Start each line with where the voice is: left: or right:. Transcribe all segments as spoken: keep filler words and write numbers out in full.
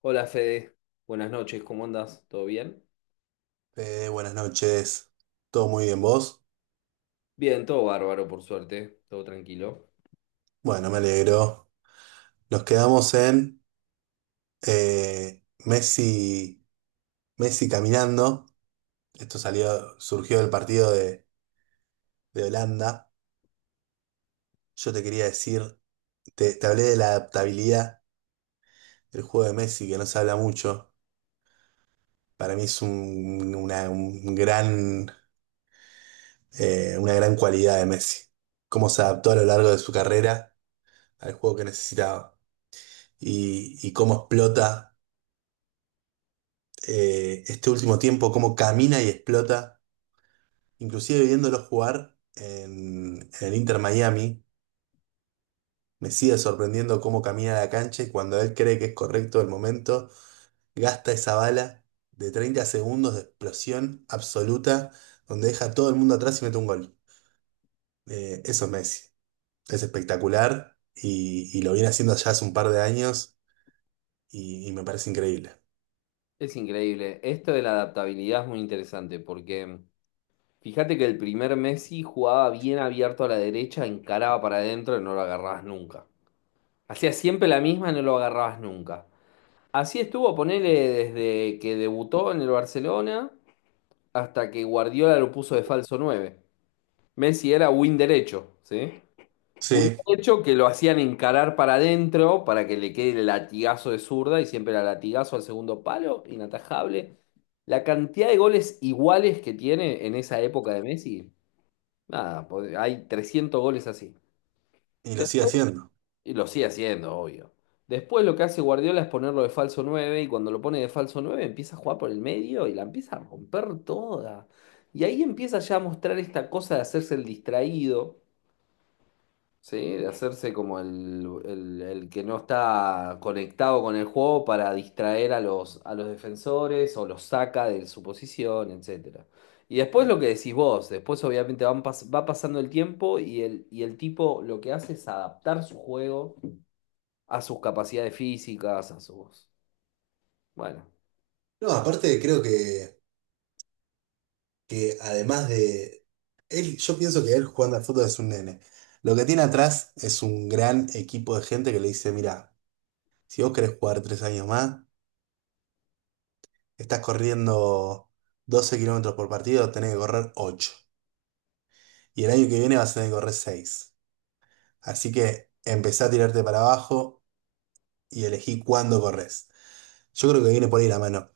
left: Hola Fede, buenas noches, ¿cómo andas? ¿Todo bien?
right: Fede, buenas noches. ¿Todo muy bien vos?
left: Bien, todo bárbaro, por suerte, todo tranquilo.
right: Bueno, me alegro. Nos quedamos en eh, Messi, Messi caminando. Esto salió, surgió del partido de, de Holanda. Yo te quería decir, te, te hablé de la adaptabilidad del juego de Messi, que no se habla mucho. Para mí es un, una, un gran, eh, una gran cualidad de Messi. Cómo se adaptó a lo largo de su carrera al juego que necesitaba y, y cómo explota. Eh, este último tiempo, cómo camina y explota, inclusive viéndolo jugar en, en el Inter Miami, me sigue sorprendiendo cómo camina la cancha y cuando él cree que es correcto el momento, gasta esa bala de treinta segundos de explosión absoluta, donde deja a todo el mundo atrás y mete un gol. Eh, eso es Messi, es espectacular y, y lo viene haciendo ya hace un par de años y, y me parece increíble.
left: Es increíble, esto de la adaptabilidad es muy interesante porque fíjate que el primer Messi jugaba bien abierto a la derecha, encaraba para adentro y no lo agarrabas nunca. Hacía siempre la misma y no lo agarrabas nunca. Así estuvo, ponele desde que debutó en el Barcelona hasta que Guardiola lo puso de falso nueve. Messi era win derecho, ¿sí? Hubiera
right: Sí,
left: hecho que lo hacían encarar para adentro para que le quede el latigazo de zurda y siempre era latigazo al segundo palo, inatajable. La cantidad de goles iguales que tiene en esa época de Messi, nada, po- hay trescientos goles así.
right: y lo
left: De-
right: sigue haciendo.
left: Y lo sigue haciendo, obvio. Después lo que hace Guardiola es ponerlo de falso nueve y cuando lo pone de falso nueve empieza a jugar por el medio y la empieza a romper toda. Y ahí empieza ya a mostrar esta cosa de hacerse el distraído. Sí, de hacerse como el, el- el que no está conectado con el juego para distraer a los, a los defensores o los saca de su posición, etcétera. Y después lo que decís vos, después obviamente van pas- va pasando el tiempo y el, y el tipo lo que hace es adaptar su juego a sus capacidades físicas, a sus... Bueno,
right: No, aparte creo que que además de él, yo pienso que él jugando al fútbol es un nene. Lo que tiene atrás es un gran equipo de gente que le dice, mira, si vos querés jugar tres años más, estás corriendo doce kilómetros por partido, tenés que correr ocho. Y el año que viene vas a tener que correr seis. Así que empezá a tirarte para abajo y elegí cuándo corres. Yo creo que viene por ahí la mano.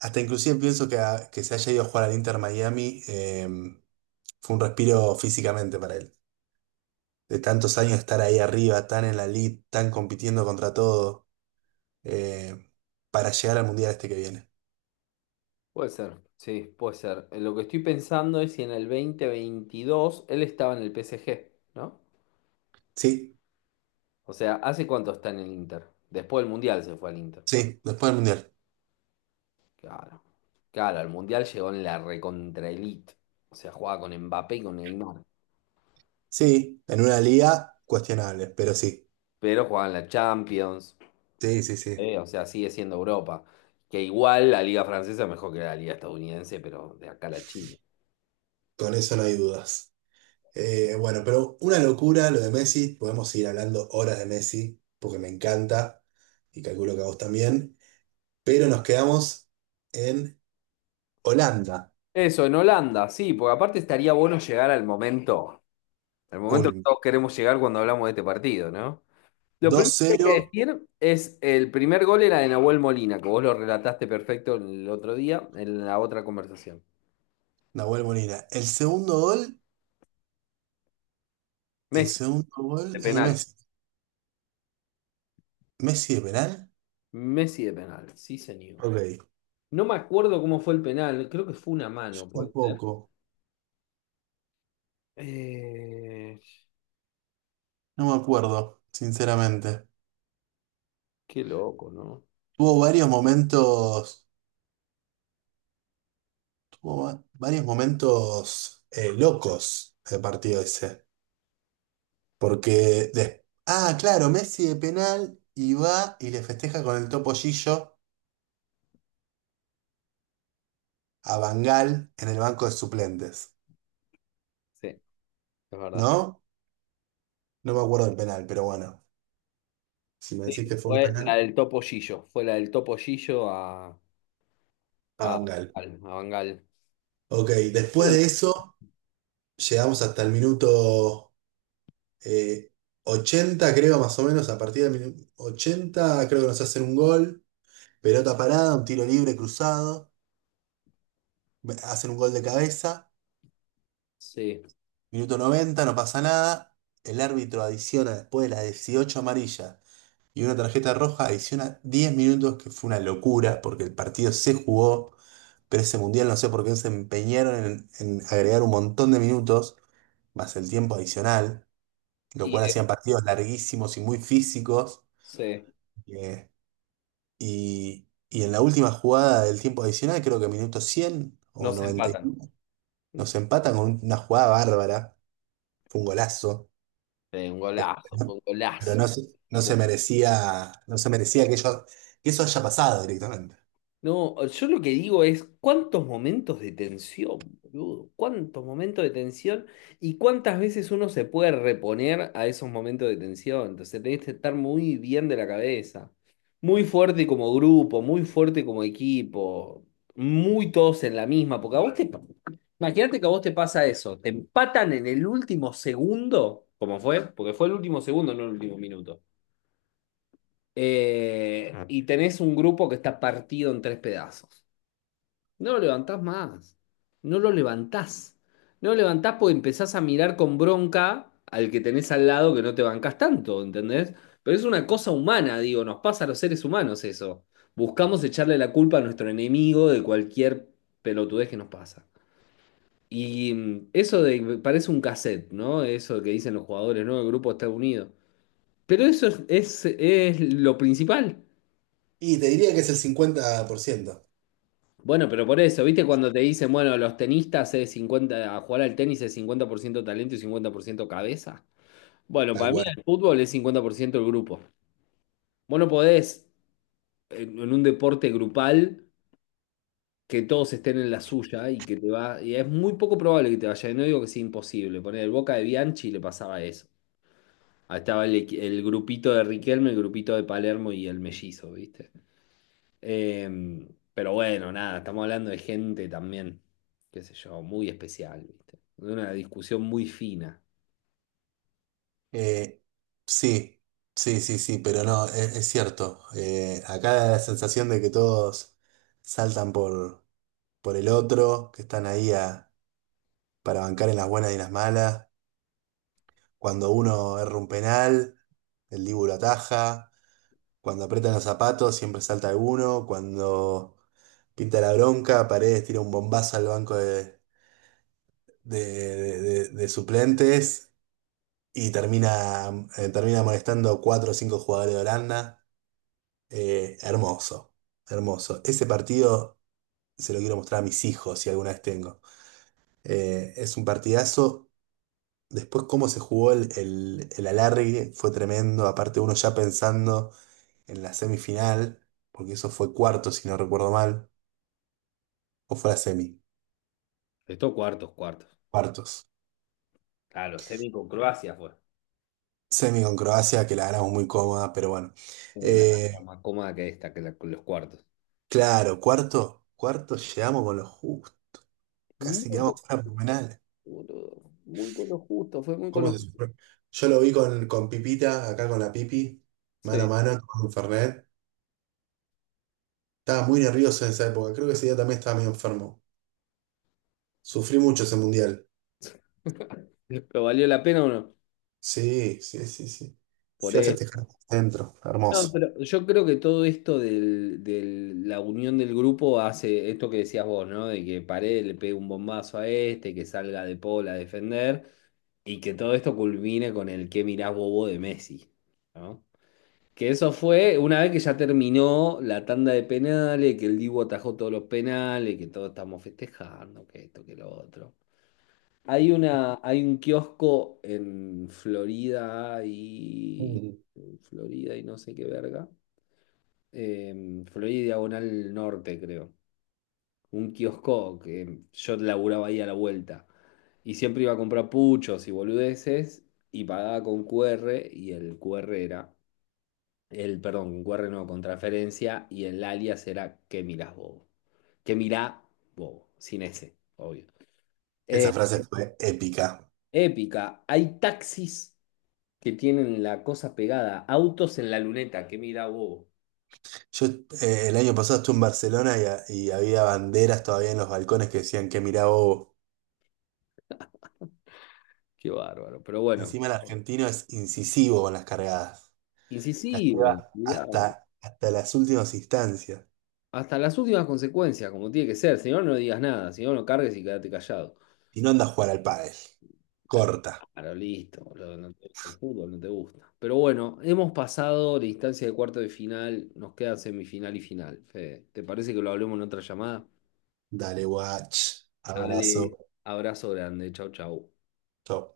right: Hasta inclusive pienso que, a- que se haya ido a jugar al Inter Miami, em, fue un respiro físicamente para él. De tantos años estar ahí arriba, tan en la lead, tan compitiendo contra todo, eh, para llegar al mundial este que viene.
left: puede ser, sí, puede ser. Lo que estoy pensando es si en el dos mil veintidós él estaba en el P S G, ¿no?
right: Sí,
left: O sea, ¿hace cuánto está en el Inter? Después del Mundial se fue al Inter.
right: sí, después del mundial.
left: Claro. Claro, al Mundial llegó en la recontra elite. O sea, jugaba con Mbappé y con Neymar.
right: Sí, en una liga cuestionable, pero sí.
left: Pero jugaba en la Champions.
right: Sí, sí, sí.
left: ¿Eh? O sea, sigue siendo Europa. Que igual la liga francesa es mejor que la liga estadounidense, pero de acá a la China.
right: Con eso no hay dudas. Eh, bueno, pero una locura lo de Messi. Podemos seguir hablando horas de Messi, porque me encanta y calculo que a vos también. Pero nos quedamos en Holanda.
left: Eso, en Holanda, sí, porque aparte estaría bueno llegar al momento, al momento que
right: Culm.
left: todos queremos llegar cuando hablamos de este partido, ¿no? Lo primero que hay que
right: dos cero,
left: decir es el primer gol era de Nahuel Molina, que vos lo relataste perfecto el otro día en la otra conversación.
right: Nahuel Molina. El segundo gol. El
left: Messi
right: segundo gol
left: de
right: es de
left: penal.
right: Messi. ¿Messi de penal?
left: Messi de penal, sí señor.
right: Ok.
left: No me acuerdo cómo fue el penal, creo que fue una
right: Yo
left: mano, puede ser.
right: tampoco.
left: Eh,
right: No me acuerdo, sinceramente.
left: qué loco, ¿no?
right: Tuvo varios momentos. Tuvo va- varios momentos eh, locos el partido ese. Porque. de- ah, claro, Messi de penal y va y le festeja con el topollillo a Bangal en el banco de suplentes.
left: Sí, es verdad.
right: ¿No? No me acuerdo del penal, pero bueno. Si me decís que
left: Sí,
right: fue un
left: fue la
right: penal,
left: del Topo Gillo, fue la del Topo Gillo a,
right: a
left: a,
right: Bangal.
left: Bangal. A Bangal.
right: Ok, después
left: Bien.
right: de eso. Llegamos hasta el minuto eh, ochenta, creo, más o menos. A partir del minuto ochenta creo que nos hacen un gol. Pelota parada, un tiro libre cruzado. Hacen un gol de cabeza.
left: Sí,
right: Minuto noventa no pasa nada. El árbitro adiciona, después de las dieciocho amarillas y una tarjeta roja, adiciona diez minutos, que fue una locura, porque el partido se jugó, pero ese mundial no sé por qué se empeñaron en en agregar un montón de minutos, más el tiempo adicional, lo
left: y
right: cual
left: eh,
right: hacían partidos larguísimos y muy físicos.
left: sí,
right: eh, y, y en la última jugada del tiempo adicional, creo que minuto cien o
left: no se
right: noventa,
left: empatan.
right: nos empatan con una jugada bárbara, fue un golazo,
left: Fue un
right: pero,
left: golazo, fue un
right: pero no,
left: golazo.
right: se- no se merecía, no se merecía que, ello- que eso haya pasado directamente.
left: No, yo lo que digo es cuántos momentos de tensión, boludo, cuántos momentos de tensión y cuántas veces uno se puede reponer a esos momentos de tensión. Entonces tenés que estar muy bien de la cabeza, muy fuerte como grupo, muy fuerte como equipo, muy todos en la misma, porque a vos te... Imagínate que a vos te pasa eso, te empatan en el último segundo, como fue, porque fue el último segundo, no el último minuto, eh, y tenés un grupo que está partido en tres pedazos. No lo levantás más. No lo levantás. No lo levantás porque empezás a mirar con bronca al que tenés al lado que no te bancás tanto, ¿entendés? Pero es una cosa humana, digo, nos pasa a los seres humanos eso. Buscamos echarle la culpa a nuestro enemigo de cualquier pelotudez que nos pasa. Y mm, eso de, parece un cassette, ¿no? Eso que dicen los jugadores, ¿no? El grupo está unido. Pero eso es, es es lo principal.
right: Y te diría que es el cincuenta por ciento,
left: Bueno, pero por eso, ¿viste cuando te dicen, bueno, los tenistas es cincuenta, a jugar al tenis es cincuenta por ciento talento y cincuenta por ciento cabeza? Bueno,
right: tal
left: para mí
right: cual.
left: el fútbol es cincuenta por ciento el grupo. Vos no podés en, en un deporte grupal que todos estén en la suya y que te va, y es muy poco probable que te vaya, y no digo que sea imposible, poner el Boca de Bianchi le pasaba eso. Ahí estaba el, equi- el grupito de Riquelme, el grupito de Palermo y el mellizo, ¿viste? Em, pero bueno, nada, estamos hablando de gente también, qué sé yo, muy especial, ¿viste? De una discusión muy fina.
right: Eh, sí, sí, sí, sí, pero no, es, es cierto. Eh, acá da la sensación de que todos saltan por, por el otro, que están ahí a- para bancar en las buenas y en las malas. Cuando uno erra un penal, el Dibu lo ataja. Cuando aprietan los zapatos, siempre salta alguno. Cuando pinta la bronca, Paredes tira un bombazo al banco de, de- de- de- de suplentes y termina, eh, termina molestando cuatro o cinco jugadores de Holanda. Eh, hermoso, hermoso. Ese partido se lo quiero mostrar a mis hijos si alguna vez tengo. Eh, es un partidazo. Después cómo se jugó el, el, el alargue fue tremendo, aparte uno ya pensando en la semifinal, porque eso fue cuartos, si no recuerdo mal, o fue la semi.
left: Estos cuartos, cuartos.
right: Cuartos.
left: Claro, semi con Croacia fue.
right: Semi con Croacia, que la ganamos muy cómoda, pero bueno.
left: Eh, La,
right: Eh,
left: la más cómoda que esta, que la- con los cuartos.
right: claro, cuarto, cuarto llegamos con los justos,
left: Muy
right: casi
left: con,
right: quedamos fuera por penales.
left: boludo, muy con lo justo, fue muy con
right: ¿Cómo
left: lo
right: se
left: justo.
right: sufrió? Yo lo vi con, con Pipita, acá con la Pipi, mano a
left: Sí.
right: mano, con Fernet. Estaba muy nervioso en esa época, creo que ese día también estaba medio enfermo. Sufrí mucho ese mundial.
left: ¿Pero valió la pena o no?
right: Sí, sí, sí, sí.
left: Por
right: Fui a
left: eso.
right: festejar dentro,
left: No,
right: hermoso.
left: pero yo creo que todo esto del, del- la unión del grupo hace esto que decías vos, ¿no? De que Paredes le pegue un bombazo a este, que salga De Paul a defender y que todo esto culmine con el que mirás, bobo?" de Messi, ¿no? Que eso fue una vez que ya terminó la tanda de penales, que el Dibu atajó todos los penales, que todos estamos festejando, que esto, que lo otro. Hay una, hay un kiosco en Florida y
right: Mm.
left: Florida y no sé qué verga, eh, Florida y Diagonal Norte, creo. Un kiosco que yo laburaba ahí a la vuelta. Y siempre iba a comprar puchos y boludeces y pagaba con Q R y el Q R era, el, perdón, con Q R no, con transferencia y el alias era que mirás bobo? Que mirá bobo? Sin ese, obvio. Eh,
right: Esa frase fue épica.
left: épica, hay taxis que tienen la cosa pegada, autos en la luneta, que mirá bobo?
right: Yo eh, el año pasado estuve en Barcelona y, ha- y había banderas todavía en los balcones que decían que mirá bobo.
left: Qué bárbaro, pero bueno,
right: Encima el argentino es incisivo con las cargadas.
left: incisivo,
right: Lleva Hasta, hasta las últimas instancias.
left: hasta las últimas consecuencias, como tiene que ser. Si no, no digas nada. Si no, no cargues y quédate callado.
right: Y no anda a jugar al pádel.
left: Eh,
right: Corta.
left: Claro, listo, boludo, no te gusta el fútbol, no te gusta. Pero bueno, hemos pasado la instancia de cuarto de final, nos queda semifinal y final. Fede, ¿te parece que lo hablemos en otra llamada?
right: Dale, watch. Abrazo.
left: Dale, abrazo grande, chau, chau.
right: Chau.